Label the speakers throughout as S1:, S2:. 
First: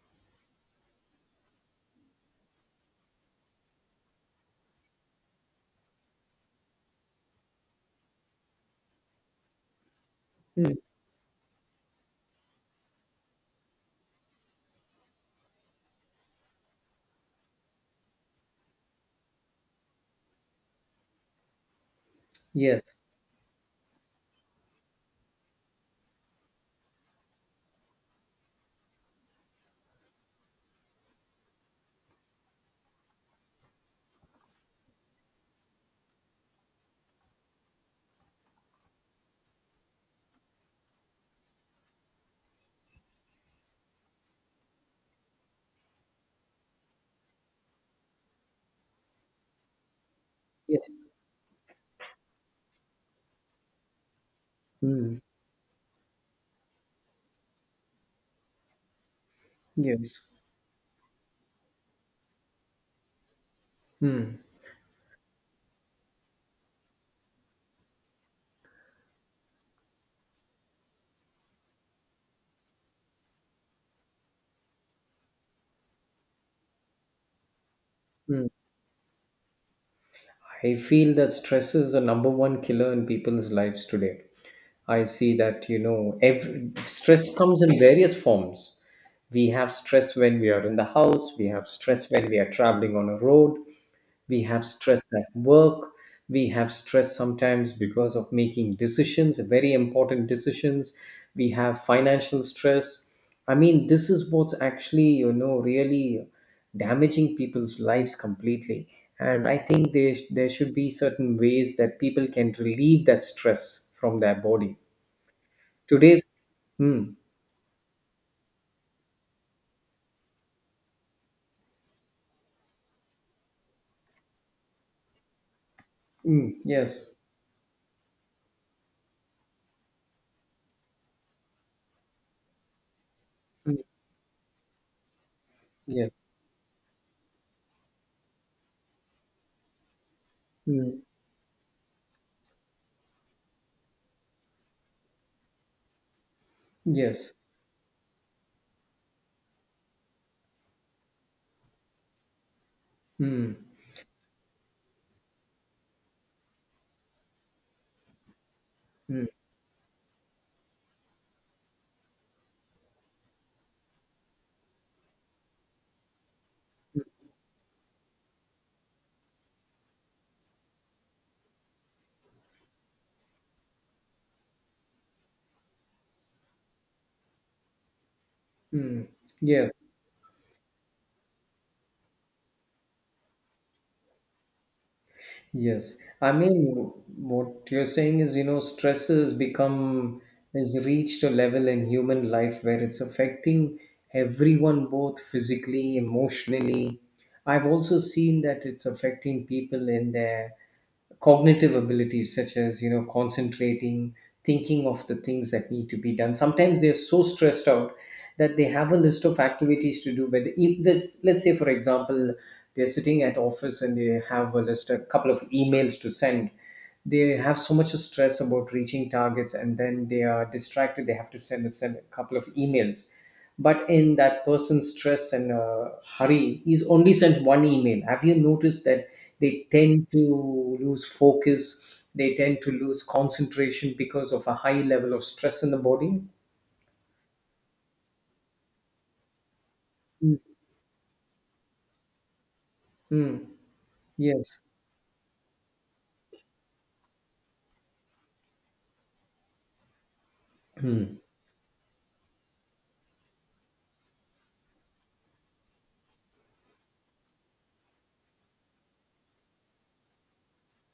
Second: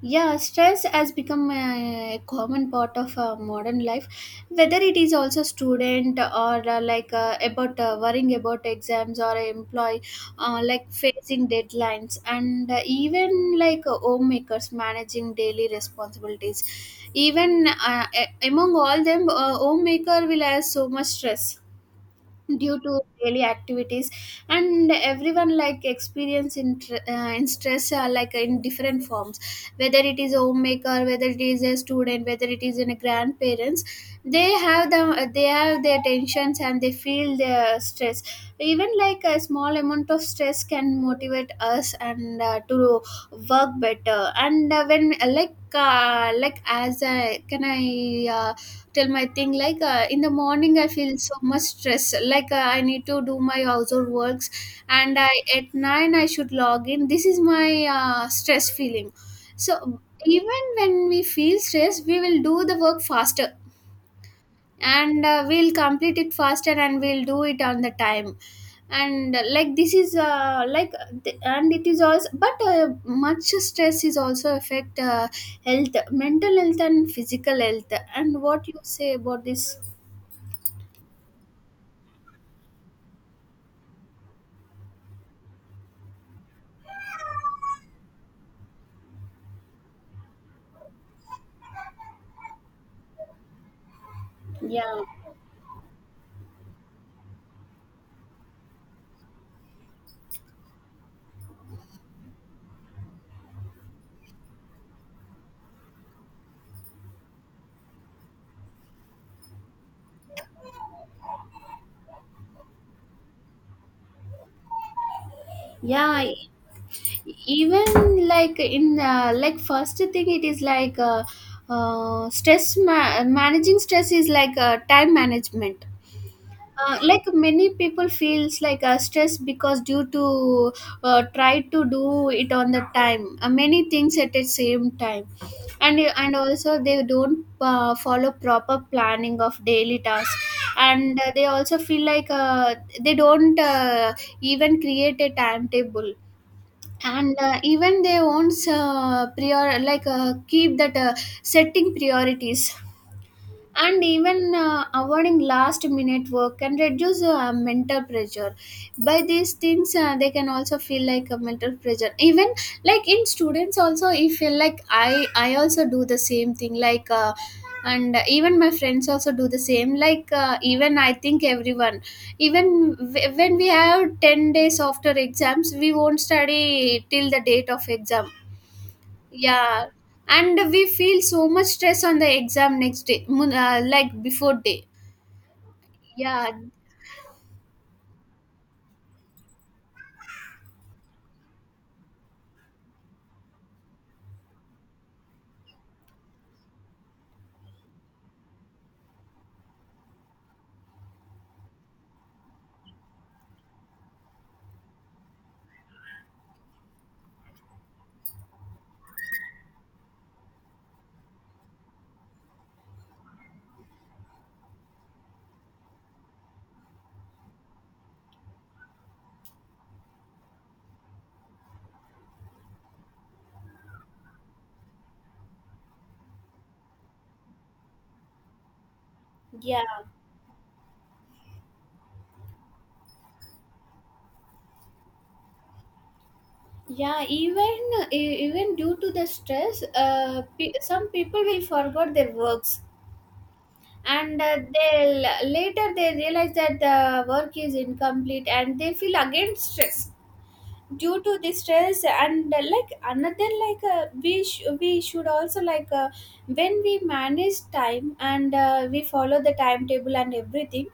S1: Yeah, stress has become a common part of modern life. Whether it is also student or like about worrying about exams or employee,
S2: Mm,
S1: facing deadlines, and even like homemakers managing daily responsibilities. Even among all them, homemaker will have so much stress due to
S2: yes,
S1: daily activities, and everyone like experience in, in stress like in different forms, whether it is a homemaker, whether it is a student, whether it is in a grandparents. They have the they have their tensions, and they feel their stress. Even like a small amount of stress can motivate us and to work better. And when like as I tell my thing, like in the morning I
S2: yes,
S1: feel so much stress, like I need to do my household works, and
S2: mm,
S1: I at 9 I should log in, this is my stress feeling. So
S2: yes.
S1: even when we feel stress we will do the work faster,
S2: Mm,
S1: and we'll complete it faster, and we'll do it on the time. And like this is like th- and it is also, but much stress is also affect health, mental health and physical health. And
S2: mm.
S1: what you say about this?
S2: I feel that stress is the number one killer in people's lives today. I see that, you know, stress comes in various forms. We have stress when we are in the house, we have stress when we are traveling on a road, we have
S1: Yeah.
S2: stress at work, we have stress sometimes because of making decisions, very important decisions. We have financial stress. I mean, this is what's actually, you know, really damaging people's lives completely. And I think there should be certain ways that people can relieve that stress from their body
S1: yeah
S2: today.
S1: e-
S2: Mm.
S1: Even like in first thing it is like stress managing stress is like time management.
S2: Mm.
S1: Uh,
S2: Yes.
S1: like many people feels like stress because due to try to do it on the time,
S2: Mm.
S1: many things at the same time. and
S2: Yes.
S1: and also they don't follow proper planning of daily tasks.
S2: Mm.
S1: And they also feel like they don't even create a timetable. And
S2: Yes.
S1: even they won't prior like keep that setting priorities.
S2: Mm.
S1: And even avoiding last minute work can reduce mental pressure. By
S2: Mm.
S1: these things they can also feel like a mental pressure even like in students also. I feel like i also do the same thing, like and even my friends also do the same, like even I think everyone, even when we have 10 days after exams we won't study till the date of exam,
S2: Mm. Yes.
S1: yeah, and we feel so much stress on the exam next day, like before day.
S2: Yes, I
S1: Yeah.
S2: mean, what you're saying is, you know, stress has reached a level in human life where it's affecting everyone, both physically, emotionally. I've also seen that it's affecting people in their cognitive abilities, such as, you know, concentrating, thinking of the things that need to be done. Sometimes they're so stressed out that they have a list of activities to do, but if this, let's say for example, they're sitting at office and they have a list, a couple of emails to send. They have so much stress about reaching targets and then they are distracted. They have to send a couple of emails, but in that person's stress and hurry, he's only sent one email. Have you noticed that they
S1: Yeah,
S2: tend to lose focus, they tend to lose concentration because of a high level of stress in the body?
S1: yeah. Even even due to the stress,
S2: Mm.
S1: some people will forget their works,
S2: Mm.
S1: and
S2: Yes.
S1: they later they realize that the work is incomplete, and they feel again stressed due
S2: Hmm.
S1: to the stress. And like another, like we should also, like when we manage time and we follow the timetable and everything,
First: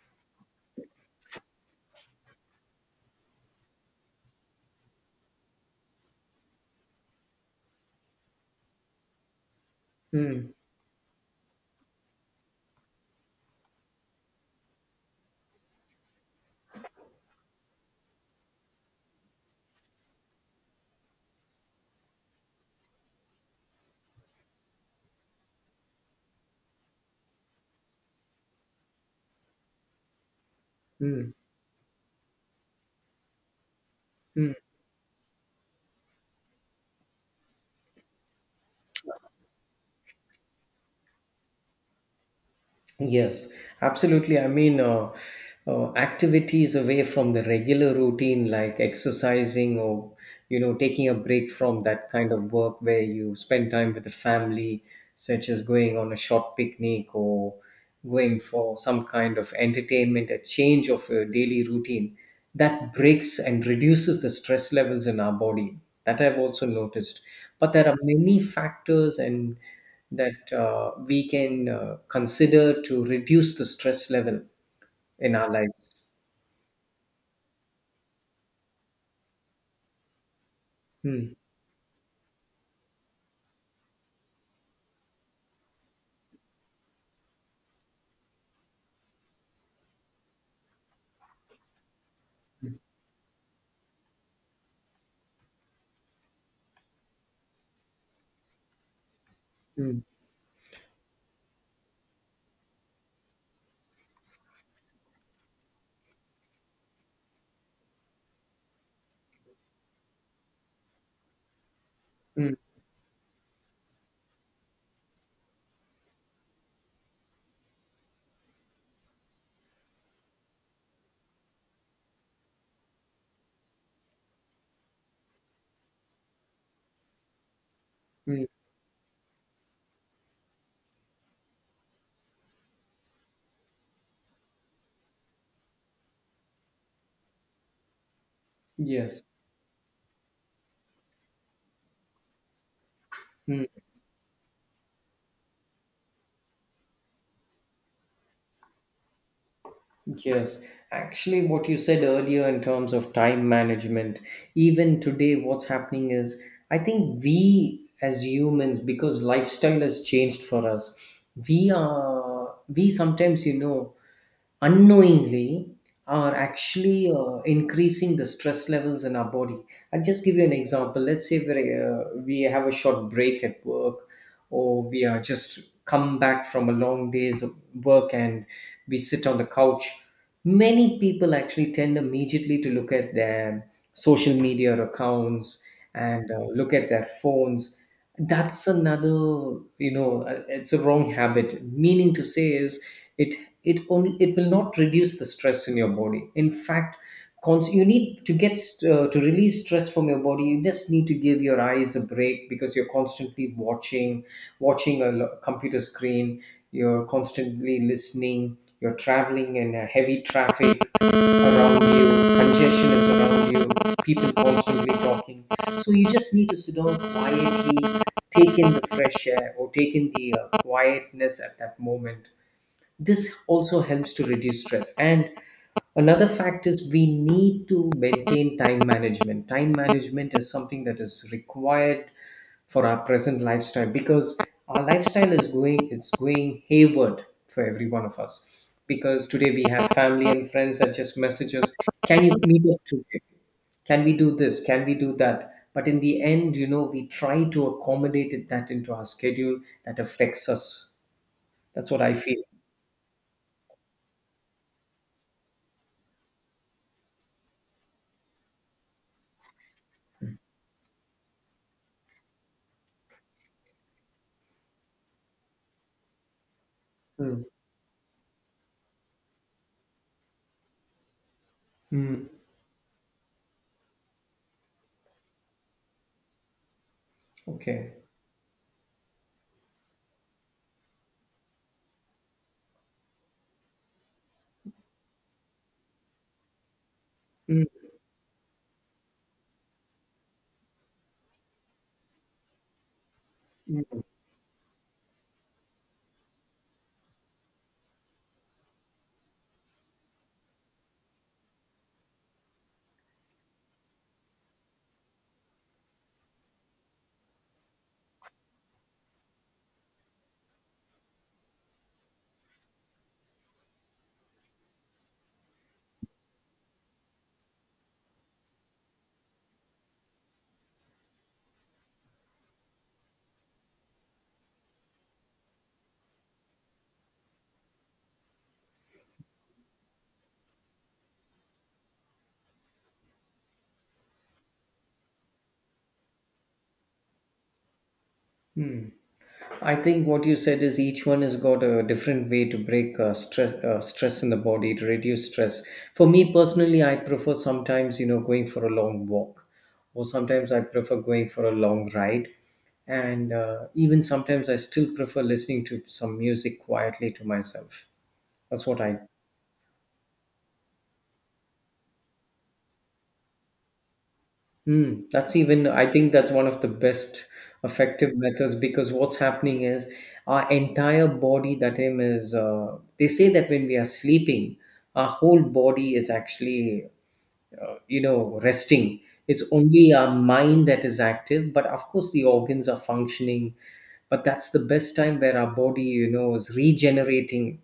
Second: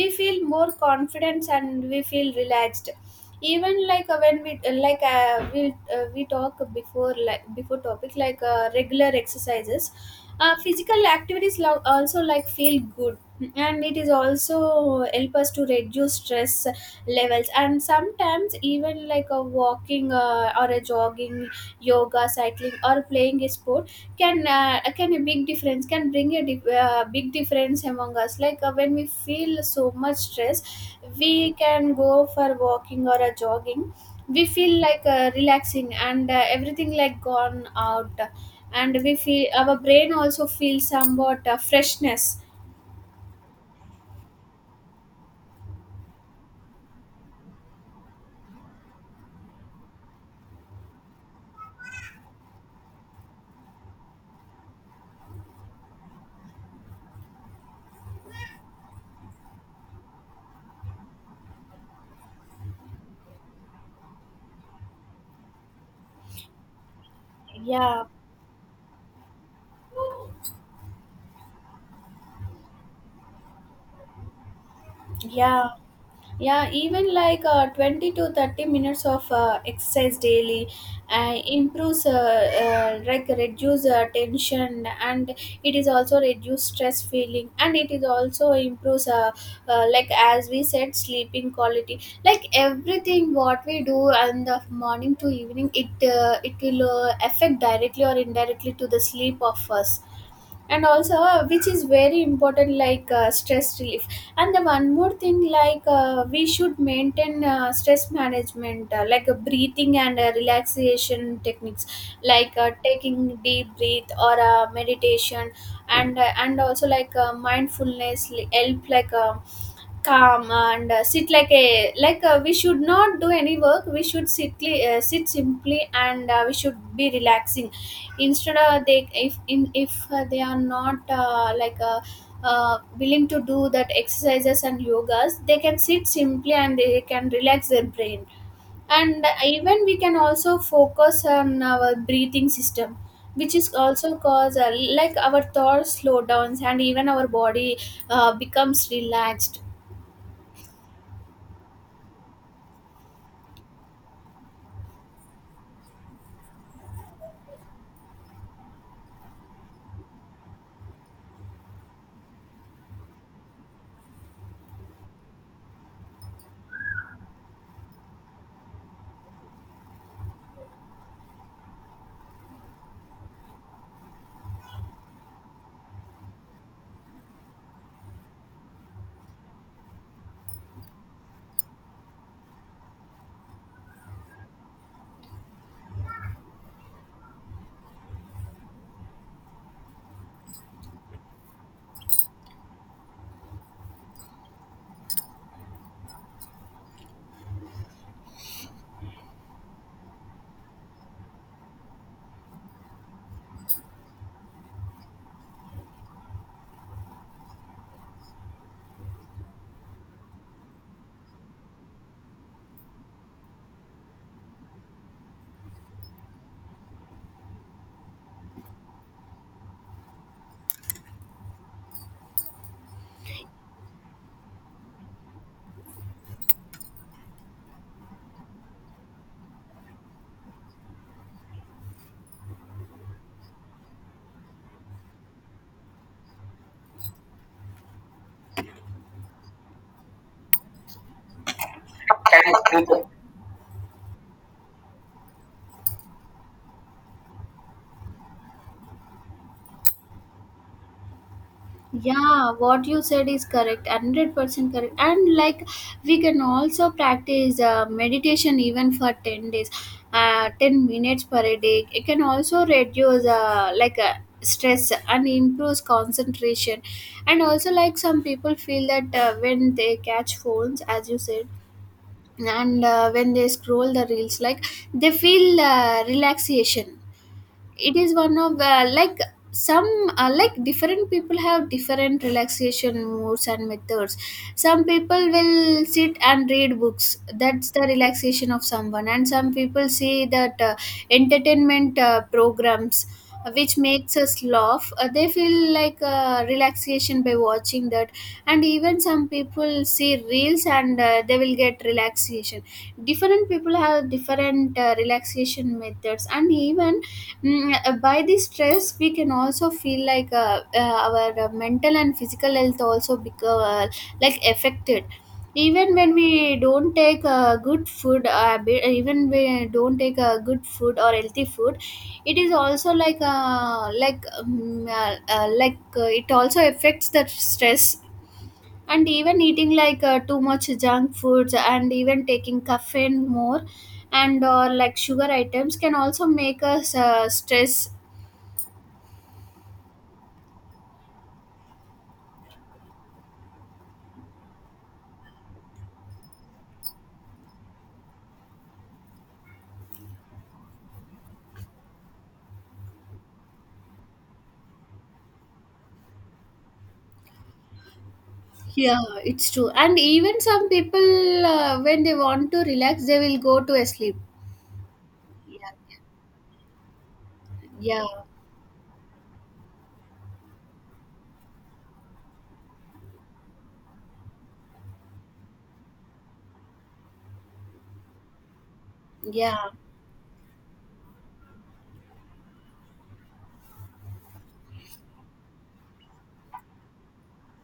S1: we feel more confidence and we feel relaxed. Even like when we like we talk before like before topic, like regular exercises,
S2: Hmm.
S1: physical activities also like feel good, and it is also help us to reduce stress levels. And sometimes even like a walking or a jogging, yoga, cycling, or playing a sport can a big difference can bring a big difference among us. Like when we feel so much stress
S2: Hmm.
S1: we can go for walking or a jogging, we
S2: Hmm.
S1: feel like relaxing and everything like gone out, and we feel our brain also feels somewhat freshness.
S2: Yes, absolutely. I mean, activities away from the regular routine, like exercising or, you know, taking a break from that kind of work where you spend time with the family, such as going on a short picnic or going for some kind of entertainment, a change of your daily routine, that breaks and reduces the stress levels in our body. That I've also noticed. But there are
S1: Yeah.
S2: many factors and that we can consider to reduce the stress level in our
S1: yeah
S2: lives.
S1: Yeah, even like 20 to 30 minutes of exercise daily
S2: Mm.
S1: improves, like reduce tension, and it is also reduce stress feeling, and it is also improves, like as we said, sleeping quality. Like
S2: Mm.
S1: everything what we do and the morning to evening, it will affect directly or indirectly to the sleep of us,
S2: Mm.
S1: and also which is very important, like stress relief. And the one more thing, like we should maintain stress management, breathing and relaxation techniques, like taking deep breath or meditation. And also like mindfulness help like calm and sit, like a like we should not do any work, we should sit simply, and we should be relaxing.
S2: Mm.
S1: Instead of they if in if they are not willing to do that exercises and yogas, they can sit simply and they can relax their brain.
S2: Yes.
S1: And even we can also focus on our breathing system, which
S2: Mm,
S1: is also cause like our thoughts slow downs, and even our body becomes relaxed.
S2: yes. Actually, what you said earlier in terms of time management, even today, what's happening is I think we as humans, because lifestyle has changed for us, we sometimes, you know, unknowingly are actually increasing the stress levels in our body. I'll just give you an example. Let's say we have a short break at work, or we are just come back from a long day's of work and we sit on the couch. Many people actually tend immediately to look at their social media accounts and look at their phones. That's another, you know, it's a wrong habit. Meaning to say is it it only it will not reduce the stress in your body. In fact, you need to release stress from your body. You just need to give your eyes a break because you're constantly watching a computer screen, you're constantly listening, you're traveling in a heavy traffic around you, congestion is around you, people constantly talking. So you just need to sit down quietly, take in the fresh air or take in the quietness at that moment. This also helps to reduce stress. And another fact is we need to maintain time management. Time management is something that is required for our present lifestyle because our lifestyle is going, it's going hayward for every one of us because today we have family and friends that just message us, can you
S1: That is
S2: meet up
S1: brutal.
S2: today, can we do this, can we do that? But in the end, you know, we try to accommodate that into our schedule. That affects us. That's what I feel.
S1: Yeah, what you said is correct, 100% correct. And like we can also practice meditation even for 10 days, 10 minutes per day. It can also reduce stress and improves concentration. And also like some people feel that when they catch phones, as you said,
S2: Mm.
S1: and when they scroll the reels, like they feel relaxation. It
S2: Okay.
S1: is one of the like some, like different people have different relaxation moods and methods. Some people will sit and read books,
S2: Mm.
S1: that's the relaxation of someone. And some people see that entertainment programs which makes us laugh, they feel like relaxation by watching that. And even some people see reels and they will get relaxation. Different people have different relaxation methods. And even by the stress we can also feel like our mental and physical health also become like affected. Even when we don't take good food, even we don't take a good food or healthy food, it is also like it also affects the stress. And even eating like too much junk foods, and even taking caffeine more, and or like sugar items can also make us stress.
S2: Hmm. I think what you said is each one has got a different way to break stress in the body to reduce stress. For me personally, I prefer sometimes, you know, going for a long walk, or sometimes I prefer going for a long ride, and even sometimes I still prefer listening to some music quietly to myself. That's what I...
S1: Yeah, it's true. And even some people when they want to relax they will go to a sleep.
S2: Mm, that's even, I
S1: Yeah.
S2: think that's one of the best
S1: yeah
S2: effective methods because what's happening is our entire body, that time is, they say that when we are sleeping, our whole body is actually, you know, resting. It's
S1: yeah
S2: only our mind that is active, but of course the organs are functioning. But that's the best time where our body, you know, is regenerating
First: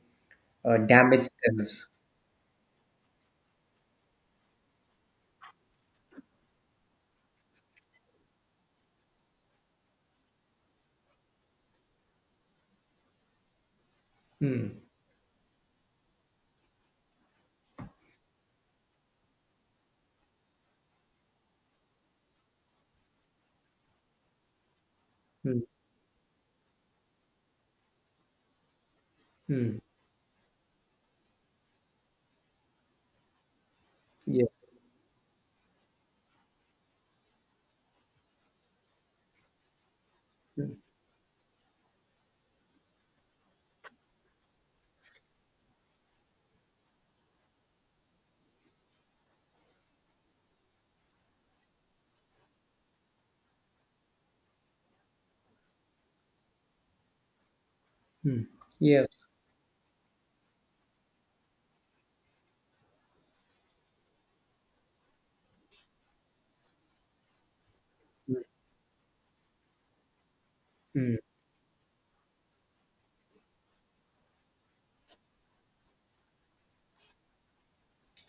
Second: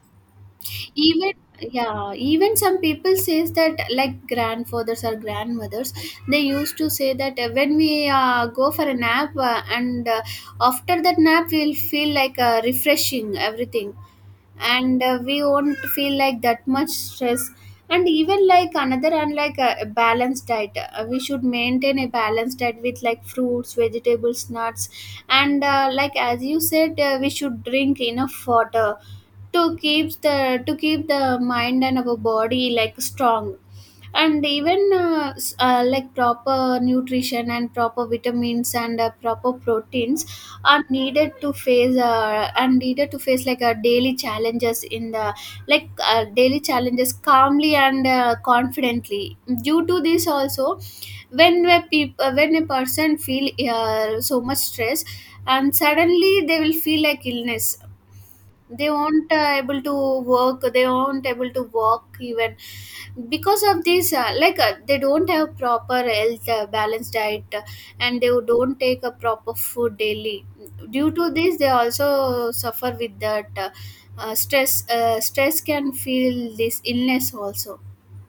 S2: damaged
S1: even
S2: cells.
S1: yeah Even some people says that like grandfathers or grandmothers, they used to say that when we go for a nap, and after that nap we'll feel like refreshing everything,
S2: Mm.
S1: and we won't feel like that much stress. And even like another, and like a balanced diet, we should maintain a balanced diet with like fruits, vegetables, nuts.
S2: Mm.
S1: And like as you said, we should drink enough water to
S2: Mm.
S1: keep the mind and our body like strong. And
S2: Yes.
S1: even like proper nutrition and proper vitamins and proper proteins
S2: Mm.
S1: are needed to face like daily challenges in the like daily challenges calmly and confidently. Due to this also, when a when a person feel so much stress, and suddenly they will feel like illness,
S2: Mm.
S1: they
S2: Yes.
S1: aren't able to work, they aren't able to walk even, because of this they don't have proper health, balanced diet, and they don't take a proper food daily. Due
S2: Mm.
S1: to this they also suffer with that stress can feel this illness also.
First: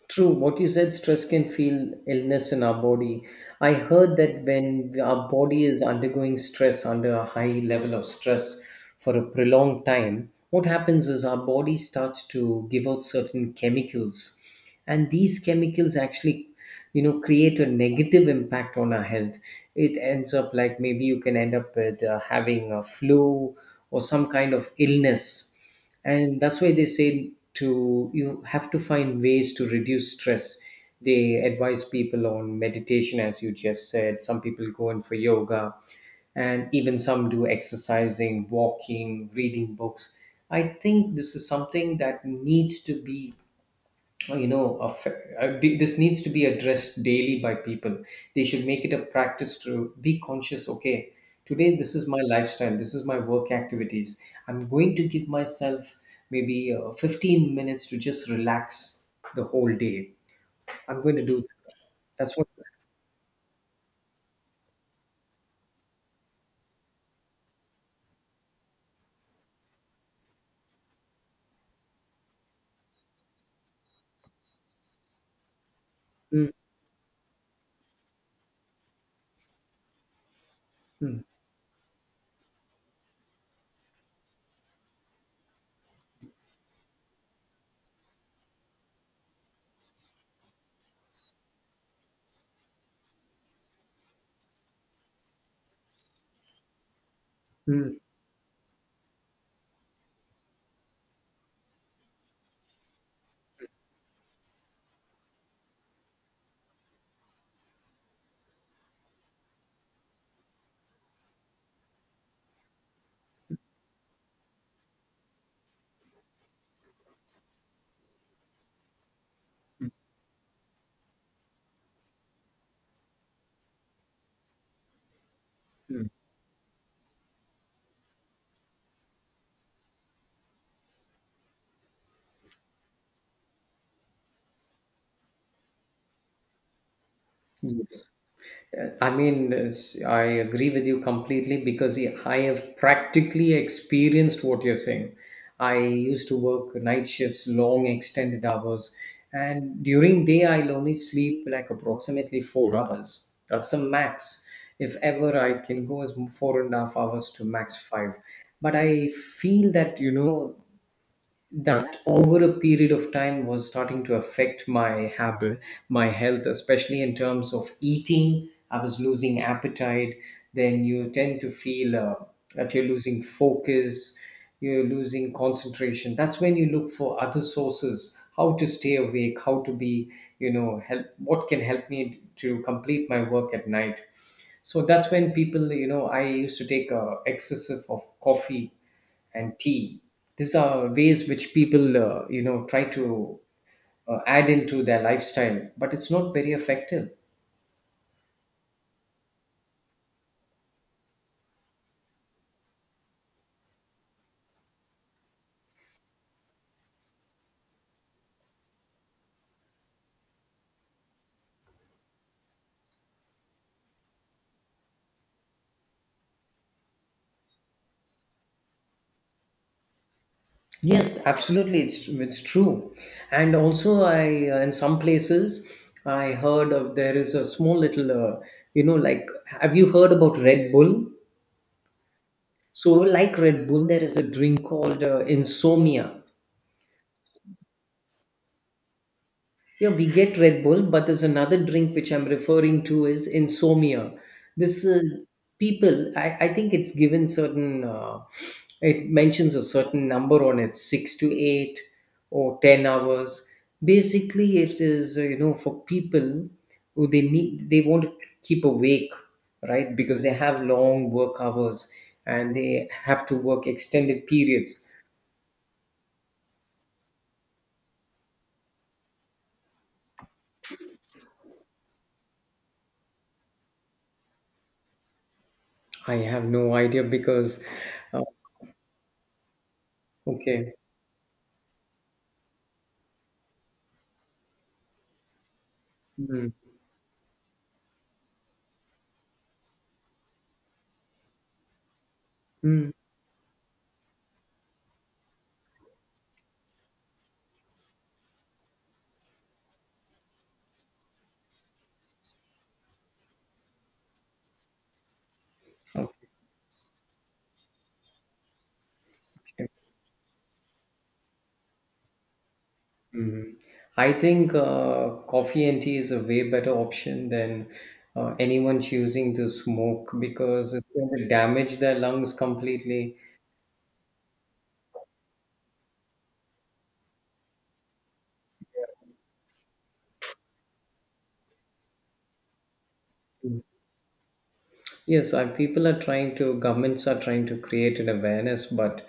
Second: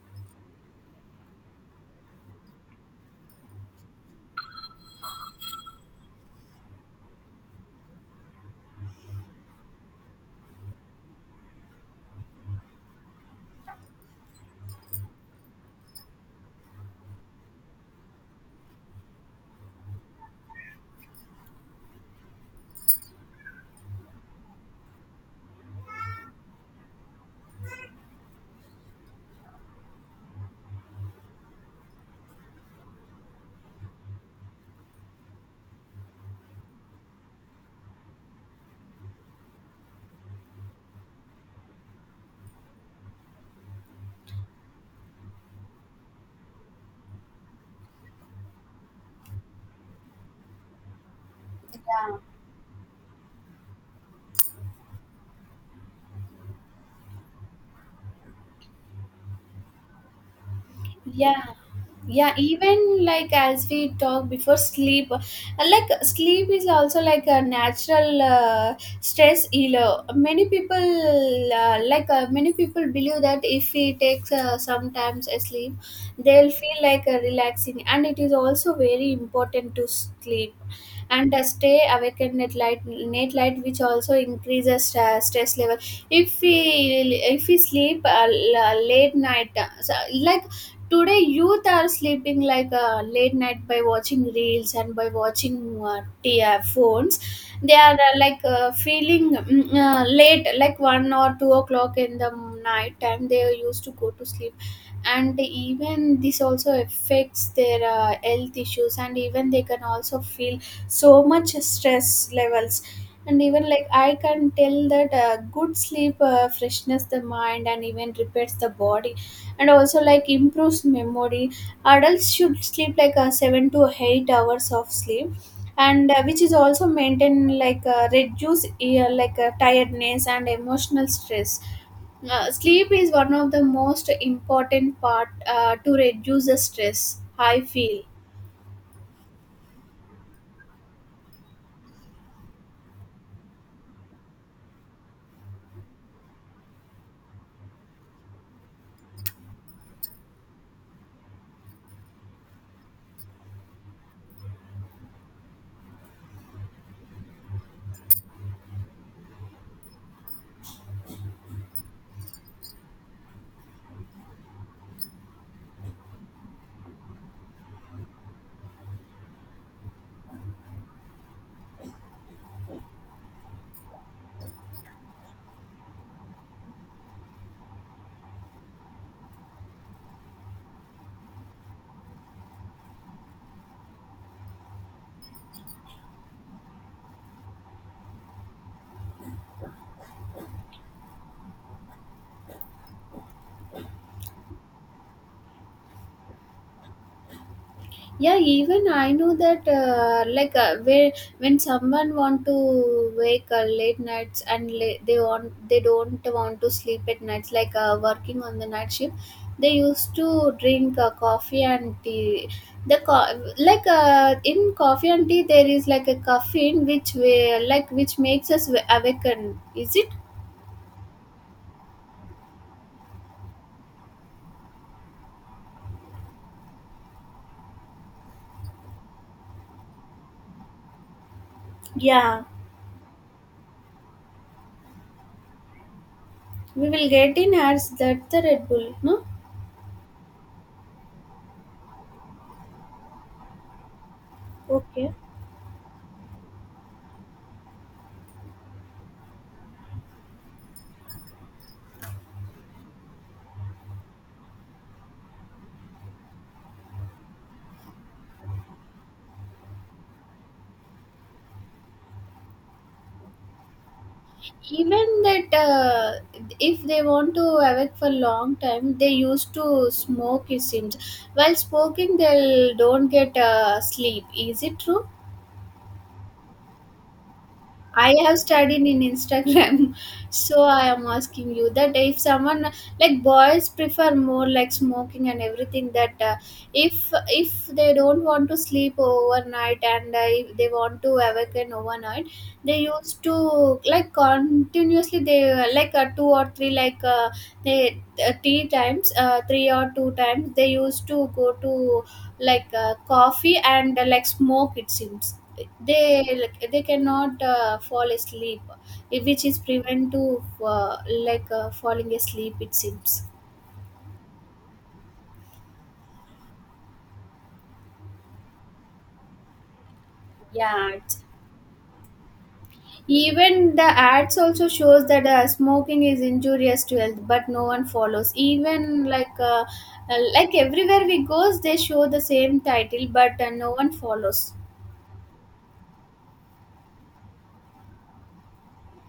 S2: True, what you said, stress can feel illness in our body. I heard that when our body is undergoing stress, under a high level of stress for a prolonged time, what happens is our body starts to give out certain chemicals. And these chemicals actually, you know, create a negative impact on our health. It ends up like maybe you can end up with having a flu or some kind of illness. And that's why they say to you have to find ways to reduce stress. They advise people on meditation. As you just said, some people go in for yoga and even some do exercising, walking, reading books. I think this is something that needs to be you know this needs to be addressed daily by people. They should make it a practice to be conscious. Okay, today this is
S1: yeah
S2: my lifestyle, this is my work activities. I'm going to give myself maybe 15 minutes to just relax the whole day. I'm going to do
S1: yeah
S2: that.
S1: Yeah,
S2: That's what...
S1: even like as we talk before sleep, like sleep is also like a natural stress healer. Many people many people believe that if we take sometimes a sleep they'll
S2: Mm.
S1: feel like a relaxing, and it is also very important to sleep. And stay awake at night light which also increases stress level. if we if we sleep late night, today, youth are sleeping like late night by watching reels and by watching phones. They are
S2: Mm.
S1: feeling late, like 1 or 2 o'clock in the night time. They used to go to sleep, and even this also affects their health issues, and even they can also feel so much stress levels. And even I can tell that good sleep freshness the mind and even repairs the body, and also improves memory. Adults should sleep 7 to 8 hours of sleep, and which is also maintain reduce tiredness and emotional stress. Sleep is one of the most important part to reduce the stress, I feel.
S2: Mm. I mean, I agree with you completely because yeah, I have practically experienced what you're saying. I used to work night shifts, long extended hours, and during day I'll only sleep like approximately 4 hours. That's the max. If ever I can go as 4.5 hours to max five. But I feel that, you know, that over a period of time was starting to affect my habit, my health, especially in terms of eating. I was losing appetite. Then you tend to feel that you're losing focus, you're losing concentration. That's when you look for other sources, how to stay awake, how to be, you know, help, what can help me to complete my work at night. So that's when people, you know, I used to take excessive of coffee and tea. These are ways which people, you know, try to add into their lifestyle, but it's not very effective.
S1: Yeah, even I know that where when someone want to wake late nights and they want they don't want to sleep at nights working on the night shift, they used to drink coffee and tea. The co- like In coffee and tea there is like a caffeine which we, like which makes us awaken, is it?
S2: Yes, absolutely, it's true. And also, I in some places I heard of there is a small little, you know, like, have you heard about Red Bull?
S1: Yeah.
S2: So, like Red Bull, there is a drink called insomnia.
S1: We will get in ads that the Red Bull, no?
S2: Yeah, we get Red Bull, but there's another drink which I'm referring to is insomnia. This
S1: Okay.
S2: people, I think it's given certain, it mentions a certain number on it, 6 to 8 or 10 hours. Basically, it is, you know, for people who they need, they want to keep awake, right? Because they have long work hours and they have to work extended periods.
S1: Even that if they want to awake for long time, they used to smoke, it seems. While smoking they will don't get sleep, is it true?
S2: I have no idea because,
S1: I
S2: uh,
S1: have studied in Instagram, so
S2: okay.
S1: I am asking you that if someone, like, boys prefer more like smoking and everything, that if they don't want to sleep overnight, and if they want to awaken overnight, they
S2: Mm.
S1: used to, like, continuously they like two or three, they three times, three or two times, they used to go to, coffee, and smoke, it seems.
S2: Okay.
S1: They, like, they cannot fall asleep, which is prevent to uh, falling asleep, it seems.
S2: Mhm. I think coffee and tea is a way better option than anyone choosing to smoke because it's
S1: Yeah,
S2: going to damage their lungs completely.
S1: even the ads also shows that smoking is injurious to health, but no one follows. Even everywhere we goes they show the same title, but
S2: Mm.
S1: no one follows.
S2: Yes, people are trying to, governments are trying to create an awareness, but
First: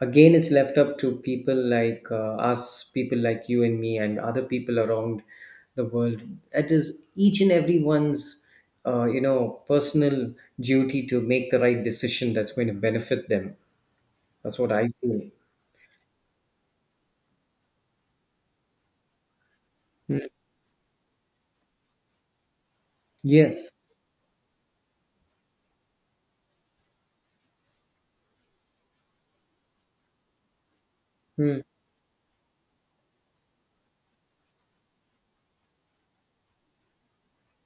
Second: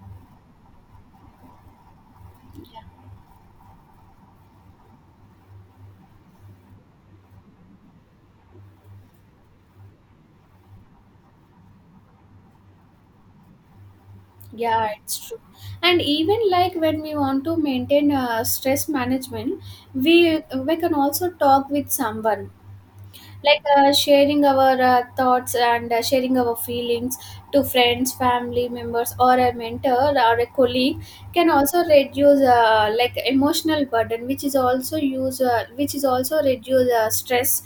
S2: again, it's left up to people like
S1: Yeah.
S2: us, people like you and me, and other people around the world. It is each and everyone's, you know, personal duty to make the right decision that's going to benefit them. That's what I
S1: Yeah,
S2: feel.
S1: it's true. And even, like, when we want to maintain stress management,
S2: Mm,
S1: we we can also talk with someone,
S2: yes.
S1: sharing our thoughts and sharing our feelings to friends, family members, or a mentor, or a colleague, can
S2: Mm.
S1: also reduce like emotional burden, which is also use which is also reduce stress.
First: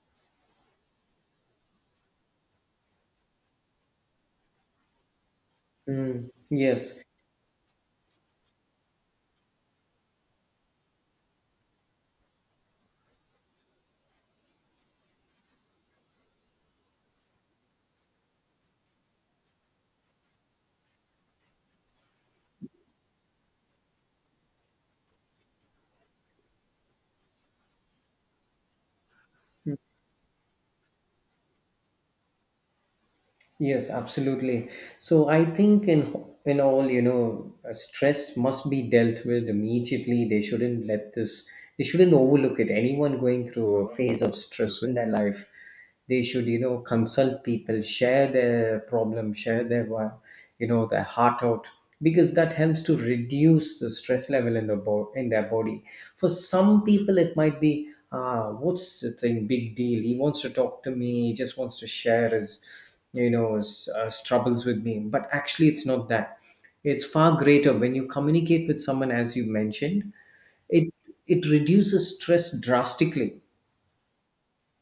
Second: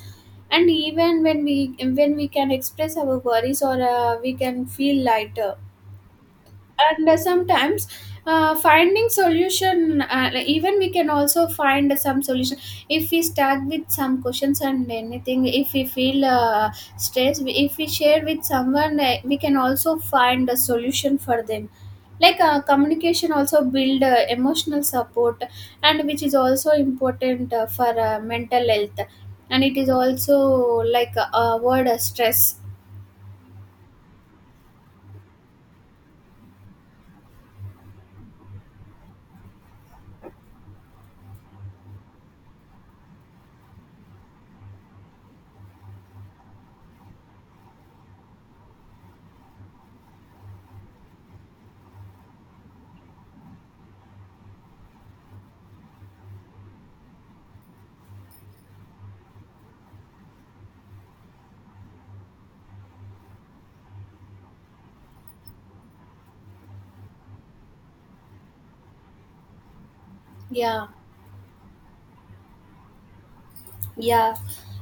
S1: And even when we can express our worries, or we can feel lighter.
S2: Mm, yes.
S1: And sometimes finding solution, even we can also find some solution. If we start with some questions and anything, if we feel stressed, if we share with someone, we can also find a solution for them. Communication also build emotional support, and which is also important for mental health. And it is also avoid stress.
S2: Yes, absolutely. So I think in all, you know, stress must be dealt with immediately. They shouldn't let this, they shouldn't overlook it. Anyone going through a phase of stress in their life, they should, you know, consult people, share their problem, share their why. You know, the heart out, because that helps to reduce the stress level in their body. For some people it might be, ah, what's the thing, big deal, he wants to talk to me, he just wants to share his, you know, his troubles with me, but actually it's not that. It's far greater when you communicate with someone. As you mentioned,
S1: Yeah.
S2: it it reduces stress drastically.
S1: Yeah.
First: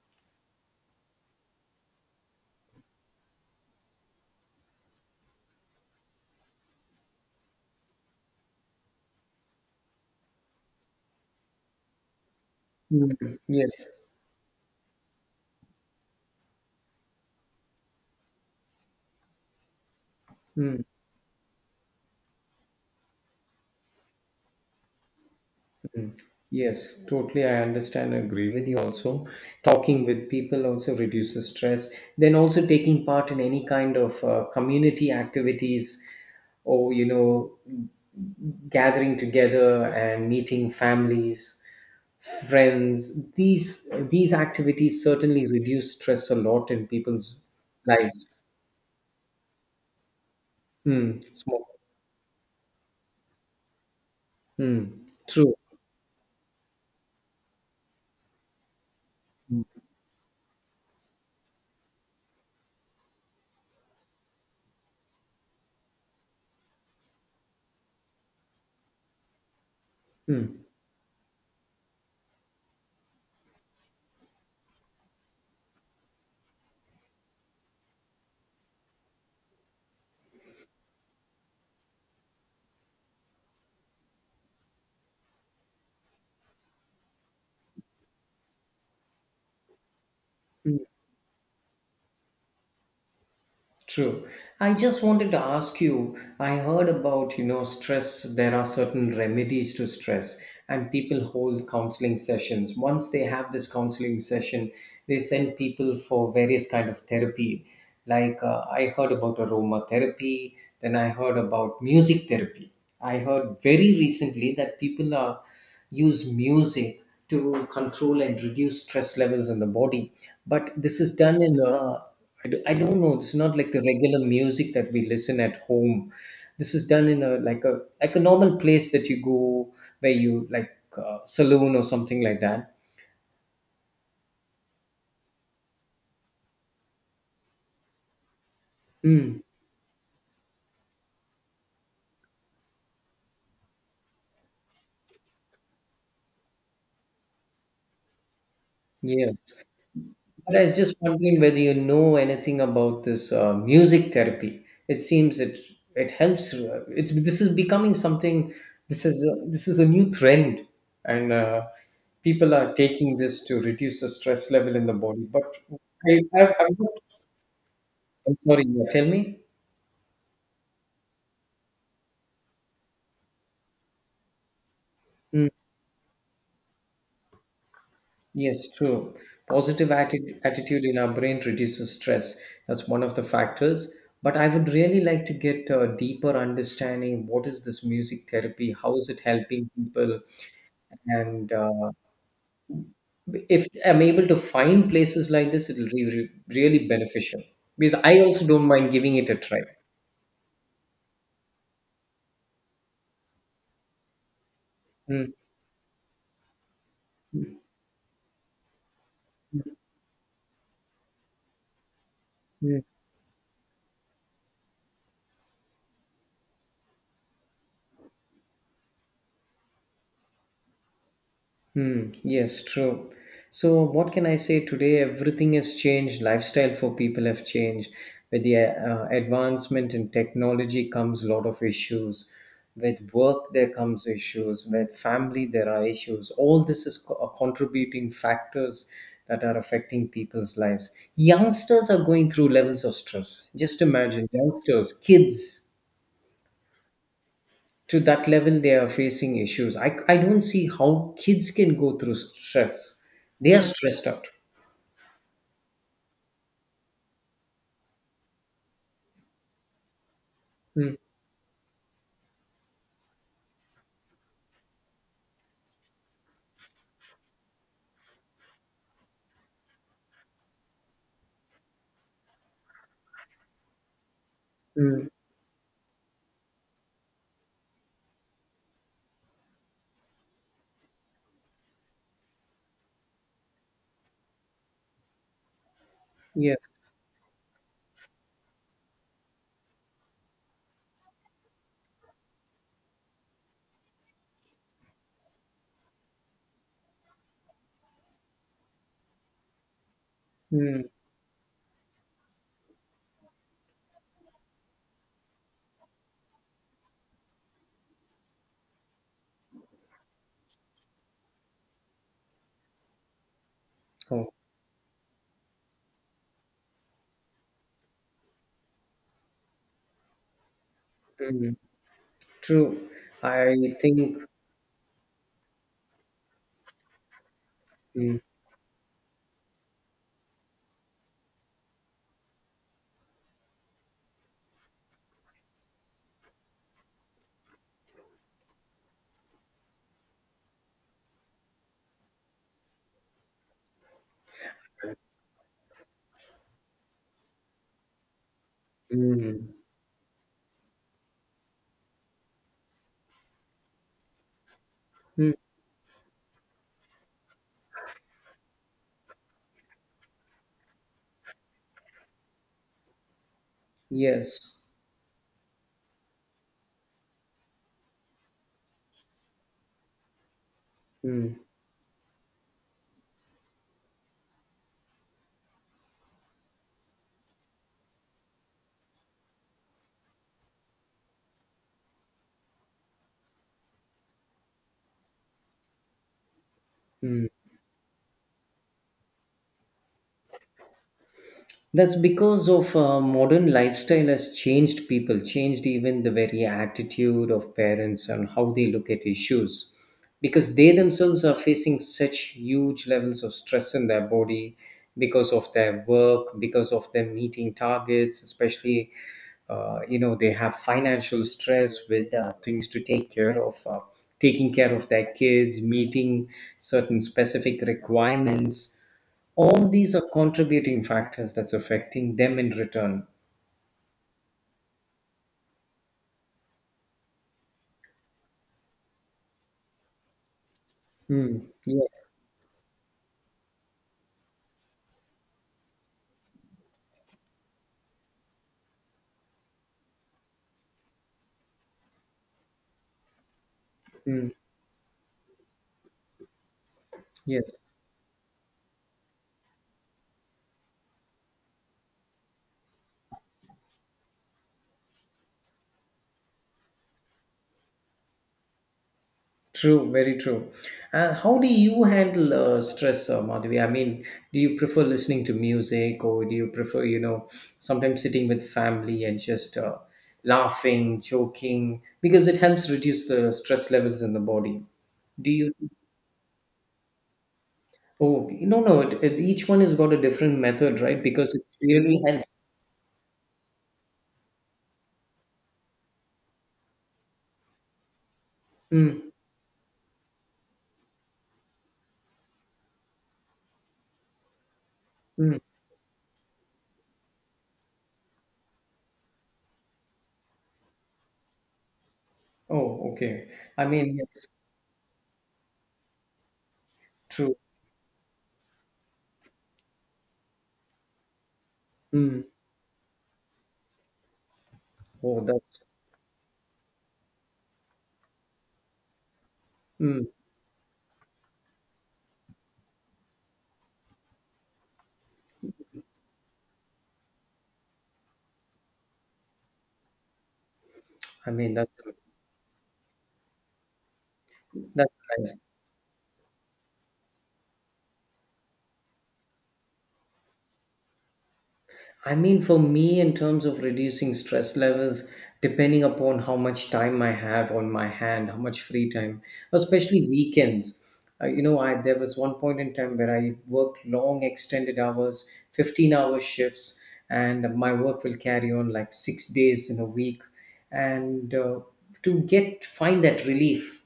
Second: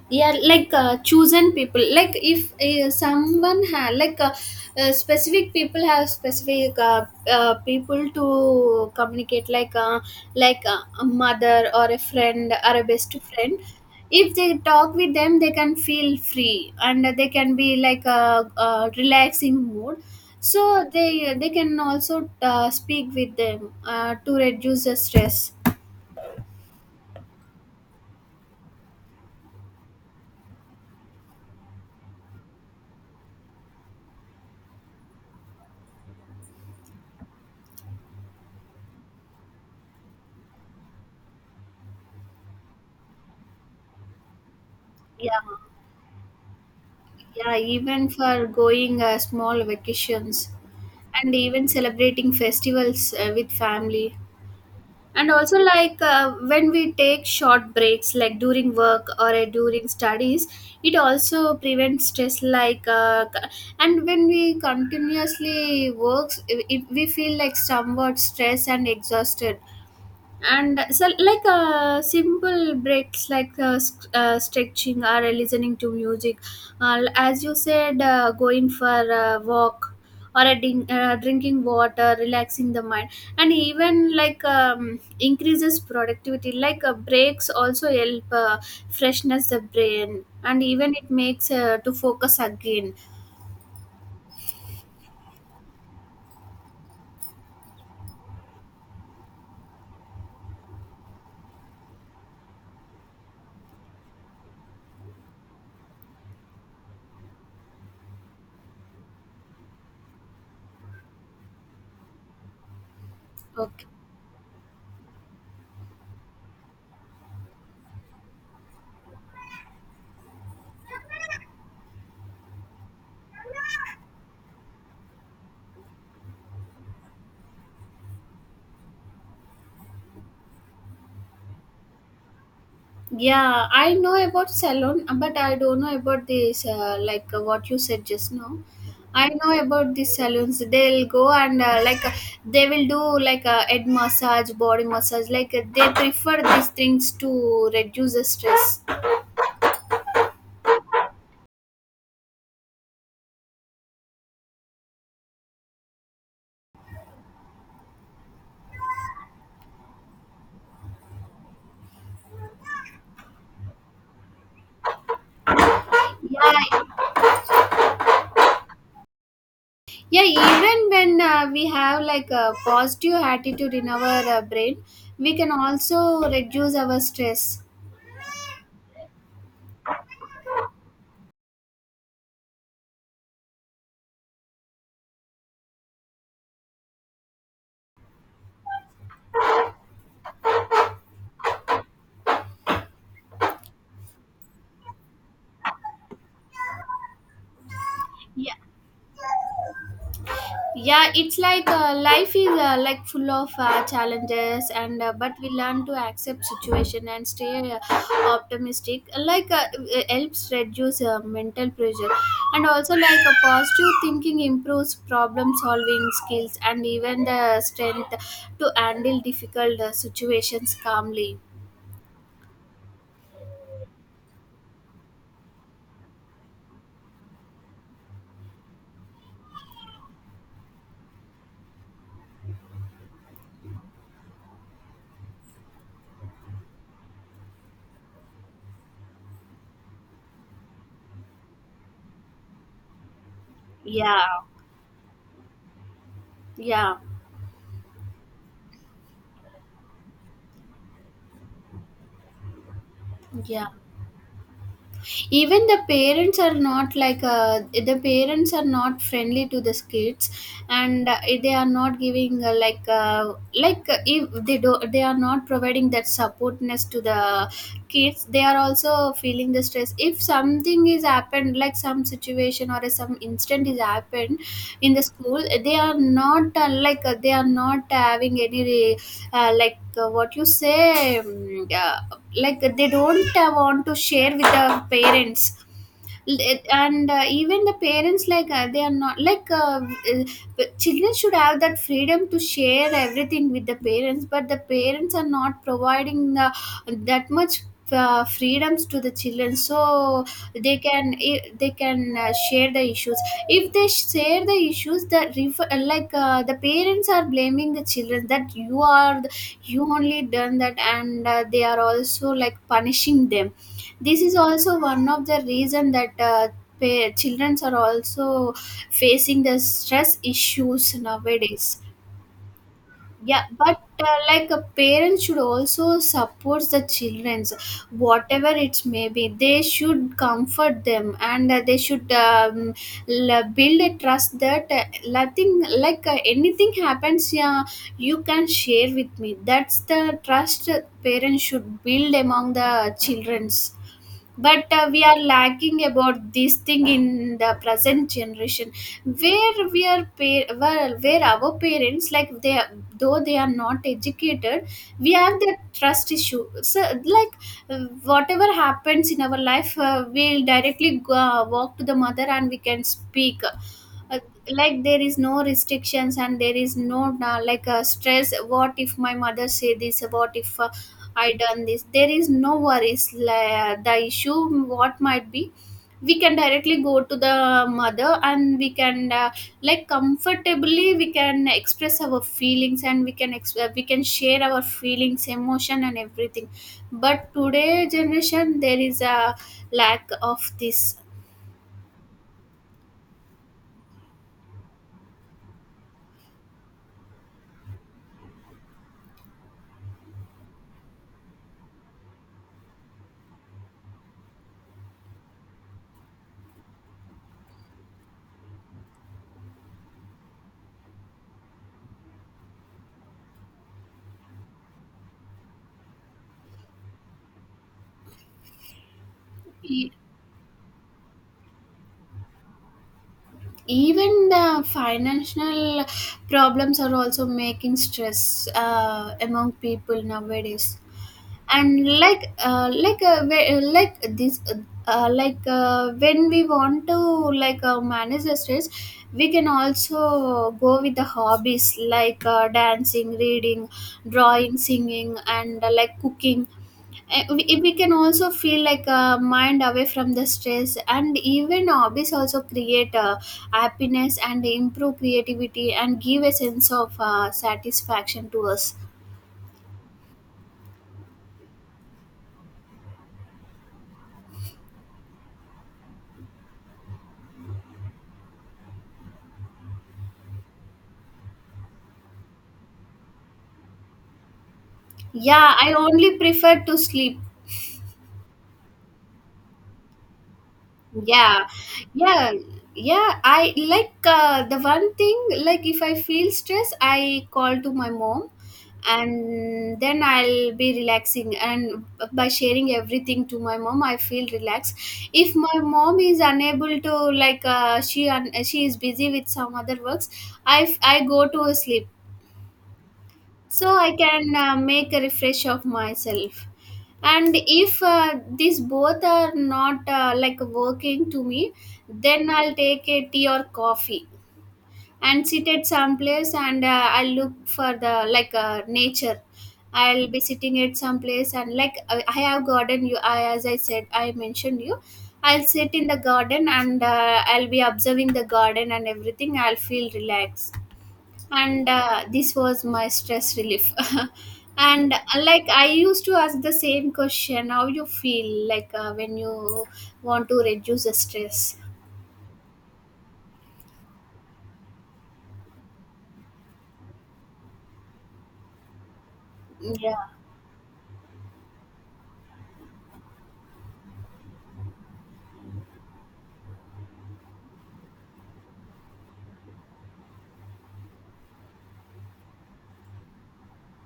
S1: Yeah, chosen people, like, if someone had specific people have specific people to communicate, a mother, or a friend, or a
S2: Mm,
S1: best friend.
S2: yes.
S1: If they talk with them, they can feel free, and they can be like a relaxing mood.
S2: Mm.
S1: So they can also speak with them to reduce the stress.
S2: Mm. Yes, totally. I understand. I agree with you also. Talking with people also reduces stress. Then also taking part in any kind of community activities or, you know, gathering together and meeting families, friends. These activities
S1: Yeah.
S2: certainly reduce stress a lot in people's
S1: Yeah, even
S2: lives.
S1: for going small vacations,
S2: Mm.
S1: and even
S2: Small.
S1: celebrating festivals with family.
S2: Mm.
S1: And
S2: True.
S1: also, when we take short breaks, like during work, or
S2: Mm.
S1: during studies, it also prevents stress. And when we continuously works, we feel like somewhat stressed and exhausted. And so, simple breaks like stretching, or listening to music, as you said, going for a walk, or drinking water, relaxing the mind. And even, increases productivity, breaks also help freshness the brain, and
S2: Mm.
S1: even it makes to focus again.
S2: True. I just wanted to ask you, I heard about, you know, stress. There are certain remedies to stress, and people hold counseling sessions. Once they have this counseling session, they send people for various kind of therapy. I heard about aroma therapy, then I heard about music therapy. I heard very recently that people are use music to control and reduce stress levels in the body, but this is done in I don't know. It's not like the regular music that we listen at home. This is done in a like a normal place that you go where you like saloon or something like that.
S1: Yeah, I know about salon, but I don't know about this, what you said just now. I
S2: Mm,
S1: know about these salons. They'll go and they will do like a head massage, body massage. They prefer these things to reduce the stress.
S2: yes, but I was just wondering whether you know anything about this music therapy. It seems it helps. It's this is becoming something. This is a new trend, and people are taking this to reduce the stress level in the body. But I've
S1: Yeah,
S2: not, I'm sorry. Yeah, tell me.
S1: yeah. Even when we have like a positive attitude in our brain, we
S2: Mm,
S1: can also reduce our stress.
S2: yes, true. Positive attitude in our brain reduces stress. That's one of the factors. But I would really like to get a deeper understanding what is this music therapy? How is it helping people? And if I'm able to find places like this, really beneficial because I also
S1: Yeah.
S2: don't mind giving it a try.
S1: Yeah, it's like life is full of challenges, and but
S2: Mm,
S1: we learn to accept situation and stay optimistic. It helps reduce mental pressure. And
S2: mm.
S1: also, like, a positive thinking improves problem solving skills, and even the strength to handle difficult situations calmly.
S2: Hmm, yes, true. So, what can I say today? Everything has changed. Lifestyle for people have changed. With the advancement in technology comes a lot of issues. With work, there comes issues. With family, there are issues. All this is contributing factors that are affecting people's lives. Youngsters are going through levels of stress. Just
S1: Yeah.
S2: imagine youngsters, kids
S1: Yeah.
S2: to that level they are facing issues I don't see how kids can go through stress they are
S1: Yeah,
S2: mm, stressed out.
S1: even the parents are not the parents are not friendly to the kids.
S2: Mm,
S1: And they are not giving if they do, they are not providing that supportness to the kids. They are also feeling the stress, if something is happened, like some situation or some incident is happened in the
S2: mm,
S1: school. They are not they are not having any what you say, like, they don't want to share with the parents.
S2: yes,
S1: L- and even the parents like they are not like children should have that freedom to share everything with the parents, but the parents are not providing the, that much freedoms to the children, so
S2: mm,
S1: they can share the issues. If they share the issues that refer, the parents are blaming the children that you are the, you only done that, and they are also like punishing them. This
S2: oh,
S1: is also one of the reason that childrens are also facing the stress issues
S2: mm,
S1: nowadays.
S2: true.
S1: Yeah,
S2: I
S1: but
S2: think
S1: like a parent should also support the childrens,
S2: mm,
S1: whatever it may be. They should comfort them, and they should, build a trust that nothing, anything happens. Yeah, you can share with me. That's the trust parents should build among the childrens. But we are lacking about this thing in the present generation, where
S2: mm,
S1: where our parents, they are, though they are not educated, we
S2: mm,
S1: have the trust issue. So, whatever happens in our life, we'll directly walk to the mother and we can speak. uh,
S2: yes,
S1: like there is no restrictions, and there is no stress, what if my mother say this, what if I
S2: mm,
S1: done this. There is no worries. Like, the issue what might be, we can directly go to the mother, and we can comfortably we can express our feelings, and we we can share our feelings, emotion, and everything.
S2: mm.
S1: But today generation there is a lack of this.
S2: That's because of modern lifestyle has changed people, changed even the very attitude of parents and how they look at issues. Because they themselves are facing such huge levels of stress in their body because of their work, because of them meeting targets, especially, you know, they have financial stress with things to take care of, taking care of their kids, meeting certain specific requirements all these are contributing factors that's affecting them in return.
S1: Even the financial problems are also making stress among people nowadays.
S2: Mm,
S1: And
S2: yes,
S1: like we- like this like when we want to, manage the stress, we can also go with the hobbies, dancing, reading,
S2: mm,
S1: drawing, singing, and like, cooking. Eh,
S2: yes,
S1: we can also feel like a mind away from the stress. And even hobbies also create happiness, and improve creativity, and give a sense of satisfaction to us.
S2: true, very true. How do you handle stress, Madhavi? I mean, do you prefer listening to music or do you prefer, you know, sometimes sitting with family and just laughing, joking? Because it helps reduce the stress levels in the body. Do you?
S1: Yeah, I only prefer to sleep.
S2: Oh, no, no, each one has got a different method, right? Because it
S1: Yeah.
S2: really
S1: Yeah.
S2: helps.
S1: Yeah, I like, the one thing, like, if I feel stress, I call to my mom,
S2: Mm,
S1: and then I'll be relaxing. And by sharing everything to my mom, I feel relaxed. If
S2: mm.
S1: my mom is unable to, she is busy with some other works, I go to sleep,
S2: Oh, okay. I
S1: so I
S2: mean, yes,
S1: can make a refresh of myself. And
S2: true.
S1: if these both are not working to me,
S2: Mm.
S1: then I'll take a tea or coffee,
S2: Oh,
S1: and sit
S2: that's,
S1: at some place, and I'll look for the nature. I'll
S2: mm.
S1: be sitting at some place, and I have garden, as I said, I mentioned you. I'll sit in the garden, and I'll be observing the garden and everything. I'll feel relaxed.
S2: I mean,
S1: And this was my stress relief. And
S2: that's nice.
S1: I used to ask the same question, how you feel when you want to reduce the stress.
S2: I mean, for me, in terms of reducing stress levels, depending upon how much time I have on my hand, how much free time,
S1: Yeah.
S2: especially weekends. I there was one point in time where I worked long, extended hours, 15-hour shifts, and my work will carry on like six days in a week. And To get find that relief.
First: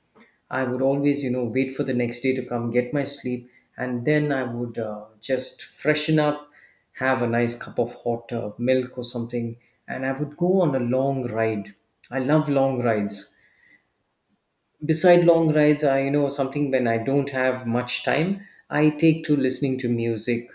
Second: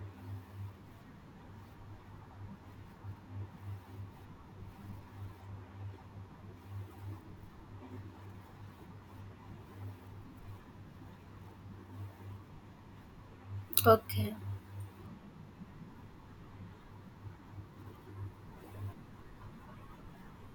S2: I would always, you know, wait for the next day to come, get my sleep, and then I would just freshen up, have a nice cup of hot milk or something, and I would go on a long ride. I love long rides.
S1: Okay.
S2: Beside long rides, I, you know, something when I don't have much time, I take to listening to music.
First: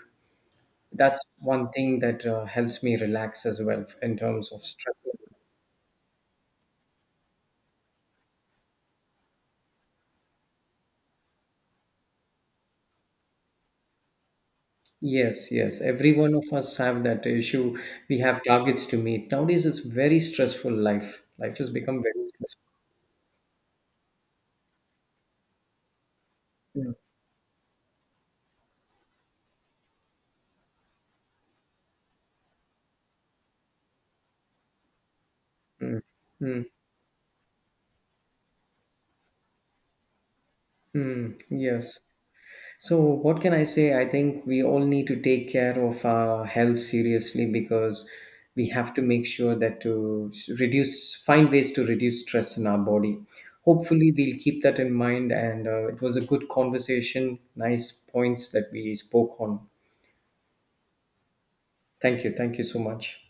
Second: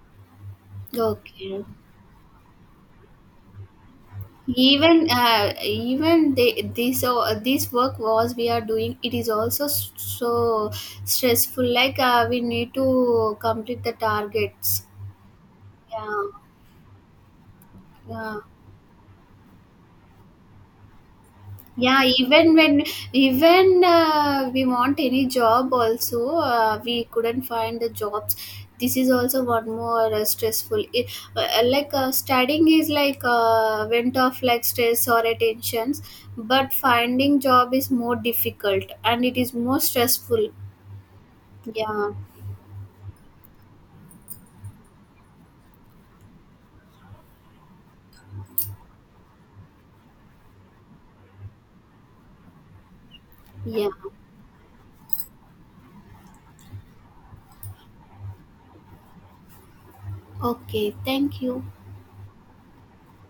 S2: That's
S1: Okay.
S2: one thing that helps me relax as well in terms of stress.
S1: Even they, this work was we are doing, it is also so stressful. We need to complete the targets.
S2: Yes, yes.
S1: Yeah.
S2: Every one of us have that issue. We
S1: Yeah.
S2: have targets to meet. Nowadays, it's very stressful life. Life has
S1: Yeah,
S2: become very
S1: even
S2: stressful.
S1: when even we want any job also,
S2: Mm,
S1: we couldn't find the jobs. This is also one more stressful, it, studying is went off like stress or
S2: mm,
S1: attentions,
S2: mm,
S1: but finding job is more difficult, and it is more stressful.
S2: mm. Yes.
S1: Yeah.
S2: So, what can I say? I think we all need to take care of our health seriously because we have to make sure that to reduce, find ways to reduce stress in our body.
S1: Yeah.
S2: Hopefully, we'll keep that in mind. And It was a good conversation. Nice points that we spoke on.
S1: Okay, thank you.
S2: Thank you. Thank you so much.